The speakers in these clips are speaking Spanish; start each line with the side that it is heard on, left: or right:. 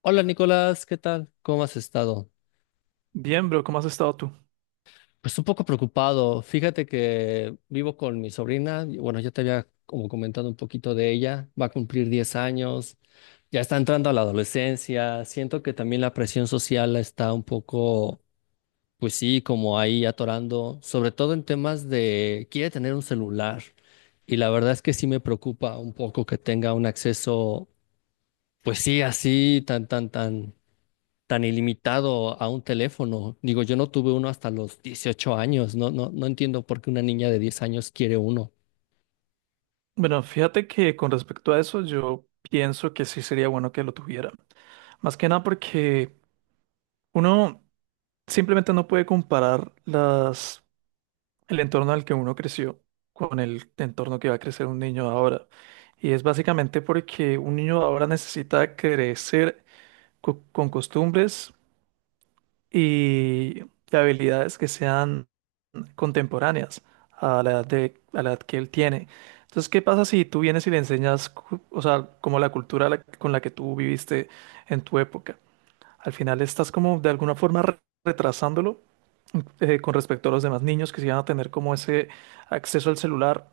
left: Hola Nicolás, ¿qué tal? ¿Cómo has estado?
right: Bien, bro, ¿cómo has estado tú?
left: Pues un poco preocupado. Fíjate que vivo con mi sobrina. Bueno, ya te había como comentado un poquito de ella. Va a cumplir 10 años. Ya está entrando a la adolescencia. Siento que también la presión social la está un poco, pues sí, como ahí atorando. Sobre todo en temas de quiere tener un celular. Y la verdad es que sí me preocupa un poco que tenga un acceso. Pues sí, así tan ilimitado a un teléfono. Digo, yo no tuve uno hasta los 18 años. No, no, no entiendo por qué una niña de 10 años quiere uno.
right: Bueno, fíjate que con respecto a eso, yo pienso que sí sería bueno que lo tuviera. Más que nada porque uno simplemente no puede comparar el entorno al que uno creció con el entorno que va a crecer un niño de ahora. Y es básicamente porque un niño de ahora necesita crecer con costumbres y habilidades que sean contemporáneas a a la edad que él tiene. Entonces, ¿qué pasa si tú vienes y le enseñas, o sea, como la con la que tú viviste en tu época? Al final estás como de alguna forma retrasándolo con respecto a los demás niños que sí van a tener como ese acceso al celular.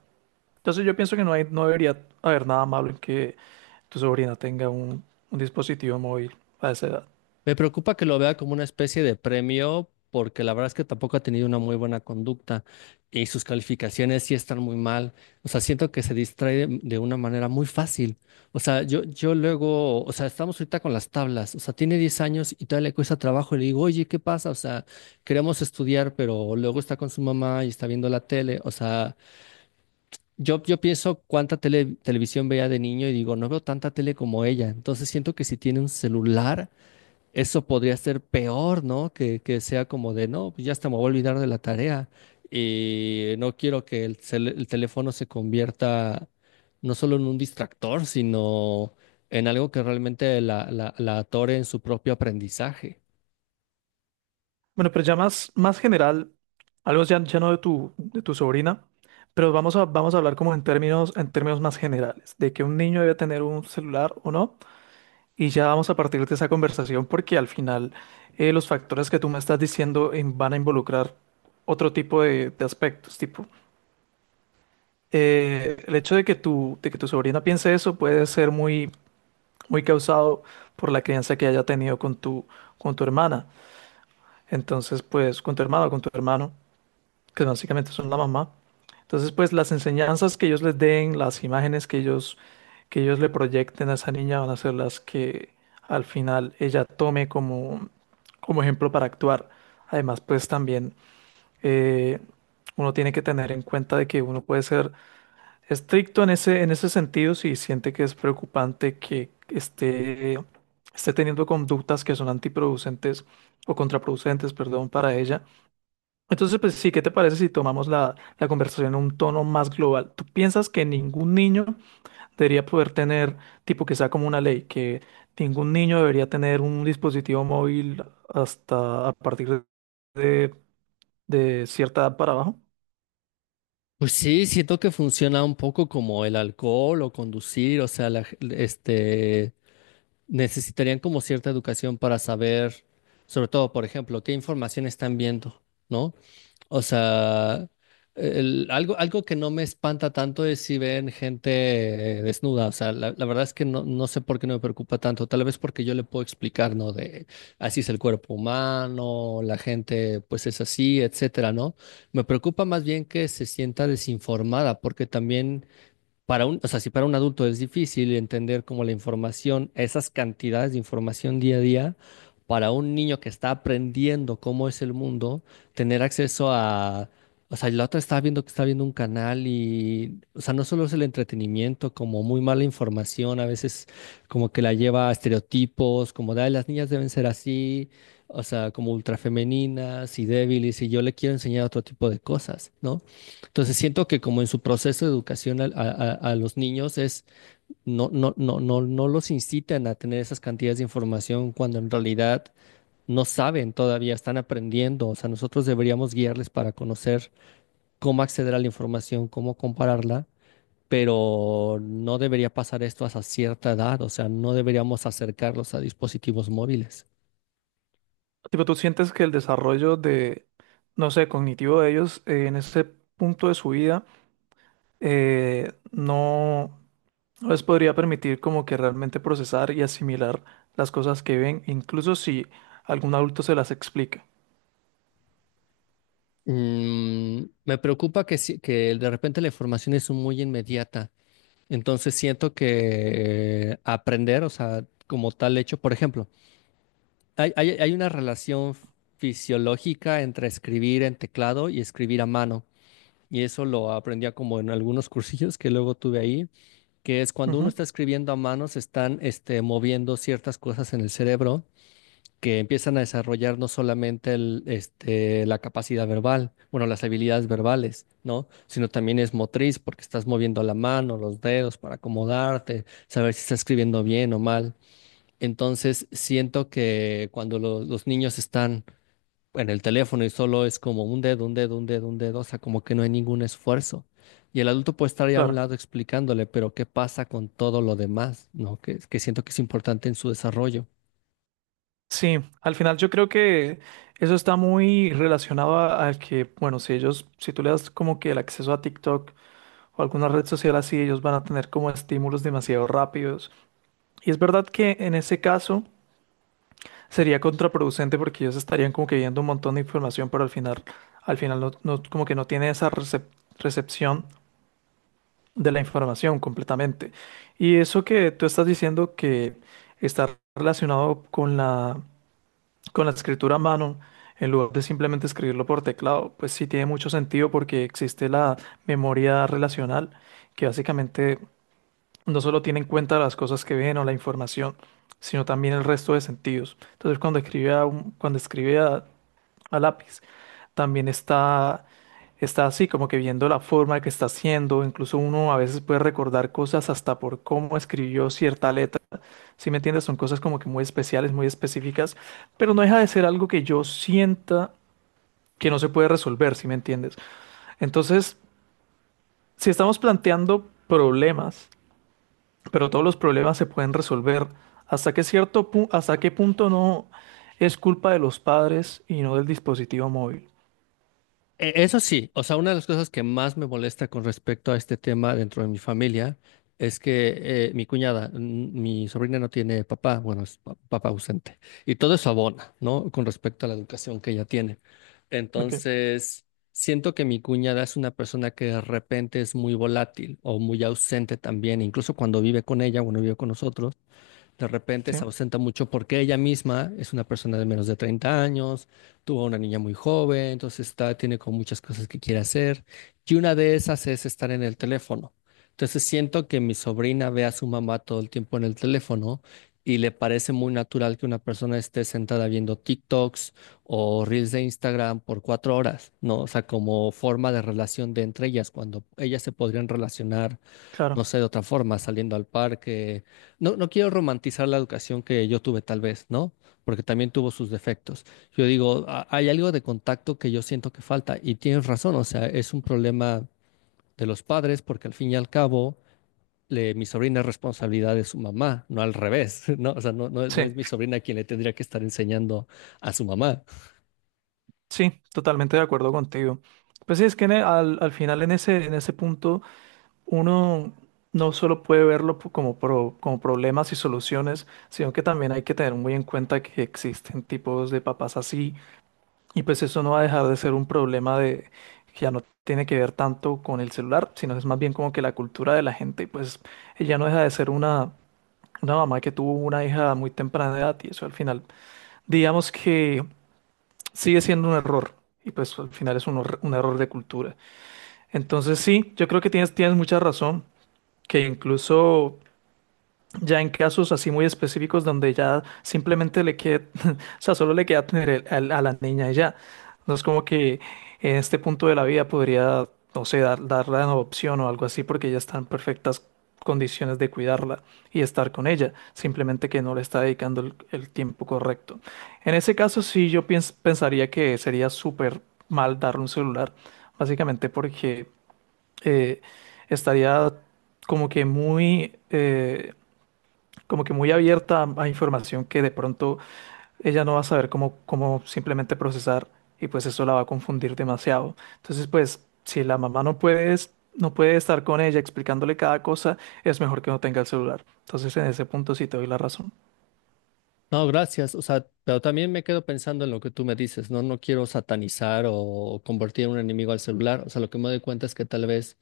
right: Entonces, yo pienso que no debería haber nada malo en que tu sobrina tenga un dispositivo móvil a esa edad.
left: Me preocupa que lo vea como una especie de premio, porque la verdad es que tampoco ha tenido una muy buena conducta y sus calificaciones sí están muy mal. O sea, siento que se distrae de una manera muy fácil. O sea, yo luego, o sea, estamos ahorita con las tablas. O sea, tiene 10 años y todavía le cuesta trabajo. Y le digo, oye, ¿qué pasa? O sea, queremos estudiar, pero luego está con su mamá y está viendo la tele. O sea, yo pienso cuánta televisión veía de niño y digo, no veo tanta tele como ella. Entonces siento que si tiene un celular eso podría ser peor, ¿no? Que sea como de, no, pues ya hasta me voy a olvidar de la tarea y no quiero que el teléfono se convierta no solo en un distractor, sino en algo que realmente la atore en su propio aprendizaje.
right: Bueno, pero ya más general, algo ya no de de tu sobrina, pero vamos a hablar como en en términos más generales, de que un niño debe tener un celular o no, y ya vamos a partir de esa conversación porque al final los factores que tú me estás diciendo van a involucrar otro tipo de aspectos, tipo el hecho de que tu sobrina piense eso puede ser muy causado por la crianza que haya tenido con con tu hermana, entonces pues con tu hermano. Que básicamente son la mamá. Entonces, pues las enseñanzas que ellos les den, las imágenes que ellos le proyecten a esa niña van a ser las que al final ella tome como ejemplo para actuar. Además, pues también eh, uno tiene que tener en cuenta de que uno puede ser estricto en en ese sentido si siente que es preocupante que esté teniendo conductas que son antiproducentes o contraproducentes, perdón, para ella, entonces, pues sí, ¿qué te parece si tomamos la conversación a un tono más global? ¿Tú piensas que ningún niño debería poder tener, tipo que sea como una ley, que ningún niño debería tener un dispositivo móvil hasta a partir de, de cierta edad para abajo?
left: Pues sí, siento que funciona un poco como el alcohol o conducir, o sea, la, este necesitarían como cierta educación para saber, sobre todo, por ejemplo, qué información están viendo, ¿no? O sea, algo que no me espanta tanto es si ven gente desnuda. O sea, la verdad es que no, no sé por qué no me preocupa tanto. Tal vez porque yo le puedo explicar, ¿no? De así es el cuerpo humano, la gente pues es así, etcétera, ¿no? Me preocupa más bien que se sienta desinformada, porque también o sea, si para un adulto es difícil entender como la información, esas cantidades de información día a día, para un niño que está aprendiendo cómo es el mundo, tener acceso o sea, la otra estaba viendo que está viendo un canal y, o sea, no solo es el entretenimiento, como muy mala información, a veces como que la lleva a estereotipos, como de, "Ay, las niñas deben ser así, o sea, como ultrafemeninas y débiles, y yo le quiero enseñar otro tipo de cosas, ¿no? Entonces siento que como en su proceso de educación a los niños es no los incitan a tener esas cantidades de información cuando en realidad no saben todavía, están aprendiendo. O sea, nosotros deberíamos guiarles para conocer cómo acceder a la información, cómo compararla, pero no debería pasar esto hasta cierta edad. O sea, no deberíamos acercarlos a dispositivos móviles.
right: Tipo, ¿tú sientes que el desarrollo no sé, cognitivo de ellos en ese punto de su vida eh, no, no les podría permitir como que realmente procesar y asimilar las cosas que ven, incluso si algún adulto se las explica.
left: Mm, me preocupa que, que de repente la información es muy inmediata. Entonces siento que aprender, o sea, como tal hecho, por ejemplo, hay una relación fisiológica entre escribir en teclado y escribir a mano. Y eso lo aprendía como en algunos cursillos que luego tuve ahí, que es cuando uno
right: Ujú,
left: está escribiendo a mano, se están moviendo ciertas cosas en el cerebro que empiezan a desarrollar no solamente la capacidad verbal, bueno, las habilidades verbales, ¿no? Sino también es motriz, porque estás moviendo la mano, los dedos para acomodarte, saber si estás escribiendo bien o mal. Entonces, siento que cuando los niños están en el teléfono y solo es como un dedo, un dedo, un dedo, un dedo, o sea, como que no hay ningún esfuerzo. Y el adulto puede estar ahí a un
right: claro.
left: lado explicándole, pero ¿qué pasa con todo lo demás? ¿No? Que siento que es importante en su desarrollo.
right: Sí, al final yo creo que eso está muy relacionado al que, bueno, si ellos, si tú le das como que el acceso a TikTok o alguna red social así, ellos van a tener como estímulos demasiado rápidos. Y es verdad que en ese caso sería contraproducente porque ellos estarían como que viendo un montón de información, pero al final no, no- como que no tiene esa recepción de la información completamente. Y eso que tú estás diciendo que está relacionado con con la escritura a mano, en lugar de simplemente escribirlo por teclado, pues sí tiene mucho sentido porque existe la memoria relacional, que básicamente no solo tiene en cuenta las cosas que ven o la información, sino también el resto de sentidos. Entonces, cuando escribe a lápiz, también está así, como que viendo la forma que está haciendo, incluso uno a veces puede recordar cosas hasta por cómo escribió cierta letra, si me entiendes, son cosas como que muy especiales, muy específicas, pero no deja de ser algo que yo sienta que no se puede resolver, si me entiendes. Entonces, si estamos planteando problemas, pero todos los problemas se pueden resolver, ¿hasta qué hasta qué punto no es culpa de los padres y no del dispositivo móvil?
left: Eso sí, o sea, una de las cosas que más me molesta con respecto a este tema dentro de mi familia es que mi sobrina no tiene papá, bueno, es papá ausente, y todo eso abona, ¿no? Con respecto a la educación que ella tiene.
right: Ok,
left: Entonces, siento que mi cuñada es una persona que de repente es muy volátil o muy ausente también, incluso cuando vive con ella, cuando vive con nosotros de repente
right: sí,
left: se ausenta mucho porque ella misma es una persona de menos de 30 años, tuvo a una niña muy joven, entonces está, tiene como muchas cosas que quiere hacer y una de esas es estar en el teléfono. Entonces siento que mi sobrina ve a su mamá todo el tiempo en el teléfono y le parece muy natural que una persona esté sentada viendo TikToks o Reels de Instagram por 4 horas, ¿no? O sea, como forma de relación de entre ellas, cuando ellas se podrían relacionar
right: claro,
left: no sé, de otra forma, saliendo al parque. No, no quiero romantizar la educación que yo tuve tal vez, ¿no? Porque también tuvo sus defectos. Yo digo, "Ah, hay algo de contacto que yo siento que falta y tienes razón, o sea, es un problema de los padres porque al fin y al cabo... mi sobrina es responsabilidad de su mamá, no al revés, ¿no? O sea, no, no es, no
right: sí.
left: es mi sobrina quien le tendría que estar enseñando a su mamá.
right: Sí, totalmente de acuerdo contigo. Pues sí, es que al final en en ese punto uno no solo puede verlo po- como, pro- como problemas y soluciones, sino que también hay que tener muy en cuenta que existen tipos de papás así y pues eso no va a dejar de ser un problema de que ya no tiene que ver tanto con el celular, sino es más bien como que la cultura de la gente, pues ella no deja de ser una mamá que tuvo una hija a muy temprana edad y eso al final, digamos que sigue siendo un error. Y pues al final es un error de cultura. Entonces sí, yo creo que tienes mucha razón, que incluso ya en casos así muy específicos donde ya simplemente le queda, o sea, solo le queda tener a la niña y ya. No es como que en este punto de la vida podría, no sé, darla en adopción o algo así porque ya está en perfectas condiciones de cuidarla y estar con ella. Simplemente que no le está dedicando el tiempo correcto. En ese caso sí yo pensaría que sería súper mal darle un celular, básicamente porque eh, estaría como que como que muy abierta a información que de pronto ella no va a saber cómo simplemente procesar y pues eso la va a confundir demasiado. Entonces, pues si la mamá no puede estar con ella explicándole cada cosa, es mejor que no tenga el celular. Entonces, en ese punto sí te doy la razón.
left: No, gracias. O sea, pero también me quedo pensando en lo que tú me dices, ¿no? No quiero satanizar o convertir en un enemigo al celular. O sea, lo que me doy cuenta es que tal vez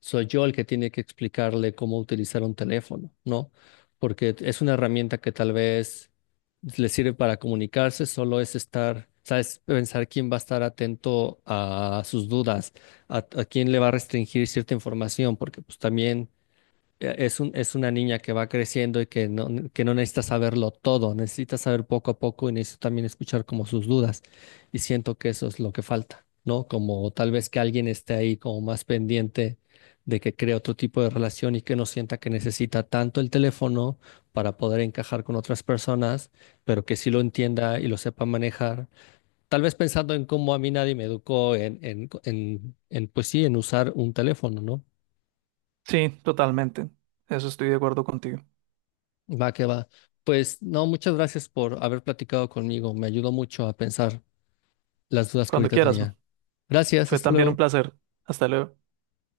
left: soy yo el que tiene que explicarle cómo utilizar un teléfono, ¿no? Porque es una herramienta que tal vez le sirve para comunicarse, solo es estar, ¿sabes? Pensar quién va a estar atento a sus dudas, a quién le va a restringir cierta información, porque pues también es una niña que va creciendo y que no necesita saberlo todo, necesita saber poco a poco y necesita también escuchar como sus dudas. Y siento que eso es lo que falta, ¿no? Como tal vez que alguien esté ahí como más pendiente de que cree otro tipo de relación y que no sienta que necesita tanto el teléfono para poder encajar con otras personas, pero que sí lo entienda y lo sepa manejar. Tal vez pensando en cómo a mí nadie me educó en, pues sí, en usar un teléfono, ¿no?
right: Sí, totalmente. Eso estoy de acuerdo contigo.
left: Va que va. Pues no, muchas gracias por haber platicado conmigo. Me ayudó mucho a pensar las dudas que
right: Cuando
left: ahorita
right: quieras.
left: tenía. Gracias,
right: Fue
left: hasta
right: también un
left: luego.
right: placer. Hasta luego.